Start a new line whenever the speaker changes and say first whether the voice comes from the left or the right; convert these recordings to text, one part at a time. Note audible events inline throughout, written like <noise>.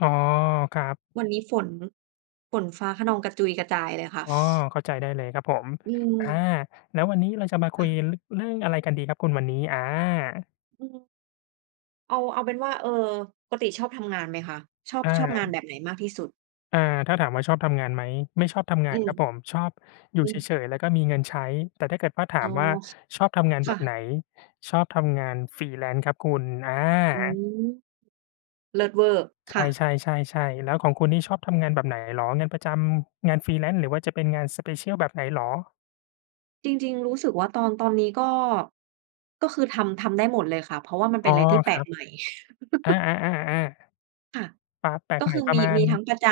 left: อ๋อ ครับ
right: วันนี้ฝน ฝนฟ้าคะนองกระจุยกระจายเลยค่ะ
left: อ๋อ
right: <chuckles>
left: เข้าใจได้เลยครับผม
right: อื
left: อา
right: ม
left: แล้ววันนี้เราจะมาค
right: ค
left: ุ
right: ่
left: ย
right: ะ
left: ร เรื่องอะไรกันดีครับคุณวันนี้? อา
right: อืม เอา เอาเป็นว่า เออ ปกติชอบทำงานไหมคะ? ชอบ
left: อ
right: ชอบงา
left: า
right: นแบบไหนมากที่สุด?
left: อา ถ้าถามว่า "ชอบทำงานไหม?" ไม่ชอบทำง
right: อ
left: า
right: ื
left: น
right: ม
left: ครับผม ชอบอยู่
right: อื
left: เฉ
right: ม
left: ย ๆ แล้วก็มีเงินใช้ แต่ถ้าเกิดว่าถา
right: อ๋อ
left: มว่า "ชอบทำงาน
right: ค
left: แบ
right: ่
left: บไหน?"
right: ะ
left: ชอบทำงาน Freelance ครับคุณ อ
right: อื
left: า
right: ม เลิศเวอร์ ค
left: ใ
right: ่ะ
left: ช่ ๆ ๆ ๆ แล้วของคุณนี่ชอบทำงานแบบไหนเหรอ? งานประจำ งาน Freelance หรือว่าจะเป็นงาน Special แบบไหนเหรอ?
right: จริง ๆ รู้สึกว่า ตอน ตอนนี้ก็ ก็คือทำ ทำได้หมดเลยค่ะ เพราะว่ามันเ
left: อ
right: ป
left: ๋
right: ็น
left: อ
right: อะไรที่แป
left: ค
right: ล
left: รั
right: ก
left: บ
right: ใหม่
left: อา
right: <laughs>
left: ๆ ๆ ๆ
right: ค่ะ
left: ๆ ปา แปล
right: ก
left: ก
right: ็
left: ให
right: ค
left: ม่
right: ือ
left: ปร
right: ม
left: ะ
right: ี
left: มา
right: มีทั้
left: ณ
right: งประจ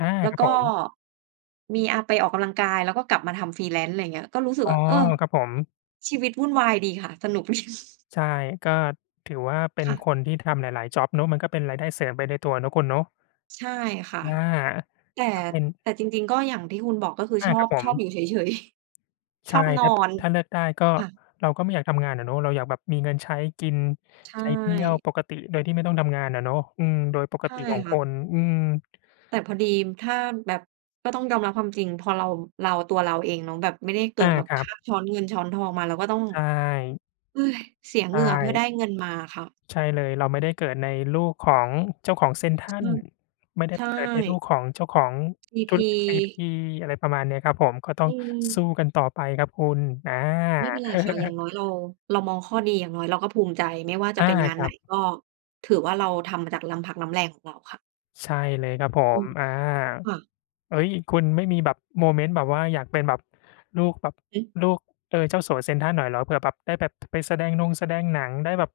left: อา
right: แล้
left: ค
right: ว
left: รับ
right: ก
left: ผ
right: ็
left: ม
right: มี อะ ไปออกกำลังกาย แล้วก็กลับมาทำ Freelance อะไรเงี้ย ก็รู้สึก
left: อ๋อ
right: ว่า เออ
left: ครับผม
right: ชีวิตวุ่นวายดีค่ะ สนุก ดี
left: ใช่ ก็ถือว่าเป็
right: ค
left: น
right: ่ะ
left: คนที่ทำหลาย ๆ จ็อบเนาะ มันก็เป็นรายได้เสริมไปในตัวเนาะคุณเนาะ
right: ใช่ค่ะ
left: อา
right: แต่
left: ก็เป็น
right: แต่จริง ๆ ก็อย่างที่คุณบอก ก็คือ
left: อา
right: ชอ
left: ครั
right: บ
left: บผ
right: ชอบ
left: ม
right: อยู่เฉย ๆ <chuckles>
left: ใช
right: ช
left: ่
right: อบน
left: ท
right: อ
left: ัด
right: น
left: ถ้าเลือกได้ก็
right: ค่ะ
left: เราก็ไม่อยากทำงานอะเนาะ เราอยากแบบมีเงินใช้กิน
right: ใช
left: ใช้เที่ยว
right: ่
left: ปกติ โดยที่ไม่ต้องทำงานอะเนาะ อืม โดยปก
right: ใช่
left: ติของ
right: ค่
left: ค
right: ะ
left: น อืม
right: แต่พอดีม ถ้าแบบ ก็ต้องยอมรับความจริง พอเรา เราตัวเราเองเนาะ แบบไม่ได้เกิ
left: อ
right: ด
left: า
right: แบบ
left: คร
right: ค
left: ับ
right: าบช้อนเงินช้อนทองมา เราก็ต้อง
left: ใช่
right: <sighs> เสีย
left: ใช
right: เหงื่อเพื่อไ
left: ่
right: ด้เงินมาอะค่ะ
left: ใช่เลย เราไม่ได้เกิดในลูกของเจ้าของเซ็นทร
right: ค
left: ัล
right: ่ะ
left: ไม่ได้
right: ใช
left: ไปเกิดในลู
right: ่
left: กของเจ้าของ
right: ซี
left: ธ
right: พ
left: ุร
right: ี
left: กิจซีพี อะไรประมาณนี้ครับผม ก็ต้
right: อ
left: อ
right: ื
left: งสู้
right: ม
left: กันต่อไปครับคุณ อา
right: ไม่เป็นไรค่ะ อย่าง
left: <chuckles>
right: น้อยเรา เรามองข้อดี อย่างน้อยเราก็ภูมิใจ ไม่ว่าจ
left: อ
right: ะ
left: า
right: เป็นงาน
left: ค
right: ไ
left: รั
right: หน
left: บ
right: ก็ ถือว่าเราทำมาจากน้ำพักน้ำแรงของเราค่ะ
left: ใช่เลยครับผ
right: อื
left: ม
right: ม
left: อา
right: ค่ะ
left: เฮ้ย คุณไม่มีแบบโมเมนต์แบบว่าอยากเป็นแบบลูก แบบ
right: อือฮึ
left: ลูก เอ่อ เจ้าสัวเซ็นทรัลหน่อยเหรอ? เผื่อแบบได้แบบ พ ไปแสดงนงแสดงหนัง ได้แบบ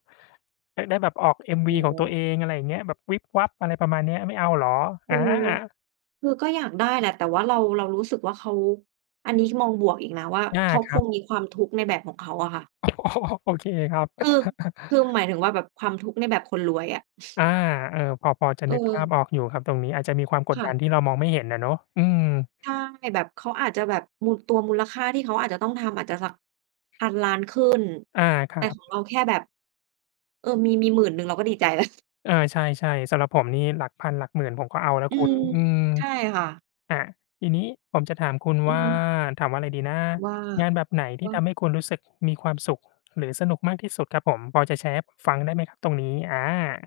left: ได้ ได้แบบออก
right: อ
left: MV
right: ๋
left: ของตัว
right: อ
left: เอง อะไรอย่างเงี้ย แบบวิบวับ อะไรประมาณเนี้ย ไม่เอาเหรอ?
right: ค
left: อ
right: ือ
left: า
right: คือก็อยากได้แหละ แต่ว่าเรา เรารู้สึกว่าเขา อันนี้คือมองบวกอีกนะว่า
left: อา
right: เขา
left: คร
right: ค
left: ั
right: ง
left: บ
right: มีความทุกข์ในแบบของเขาอะค่ะ
left: <laughs> โอเคครับ
right: คือ ค
left: <laughs>
right: ือ หมายถึงว่า แบบความทุกข์ในแบบคนรวยอะ
left: อ
right: <chuckles>
left: า เออ พอ พอจะ
right: เ
left: นึกภา
right: อ
left: พ
right: อ
left: ออกอยู่ครับ ตรงนี้อาจจะมีความก
right: ค
left: ด
right: ่
left: ดั
right: ะ
left: นที่เรามองไม่เห็นอะเนาะ อืม
right: ใช่ แบบเขาอาจจะแบบมู ตัวมูลค่าที่เขาอาจจะต้องทำ อาจจะสัก 1,000,000,000 ขึ้น
left: อา ค
right: แต
left: รั
right: ่
left: บ
right: ของเราแค่แบบ เอ่อ มี มี 10,000 เราก็ดีใจแล้ว <chuckles>
left: เออ ใช่ ๆ สำหรับผมนี่หลักพันหลักหมื่นผมก็เอาแล้ว
right: อื
left: คุ
right: ม
left: ณ อืม
right: ใช่ค่ะ
left: อะ ทีนี้ผมจะถามคุณ
right: อื
left: ว
right: อ
left: ่า
right: ฮึ
left: ถามว่าไรดีนะ?
right: ว่า
left: งานแบบไหนที
right: ว
left: ่ท
right: ะ
left: ำให้คุณรู้สึกมีความสุข หรือสนุกมากที่สุดครับผม พอจะแชร์ให้ผมฟังได้ไหมครับตรงนี้? อา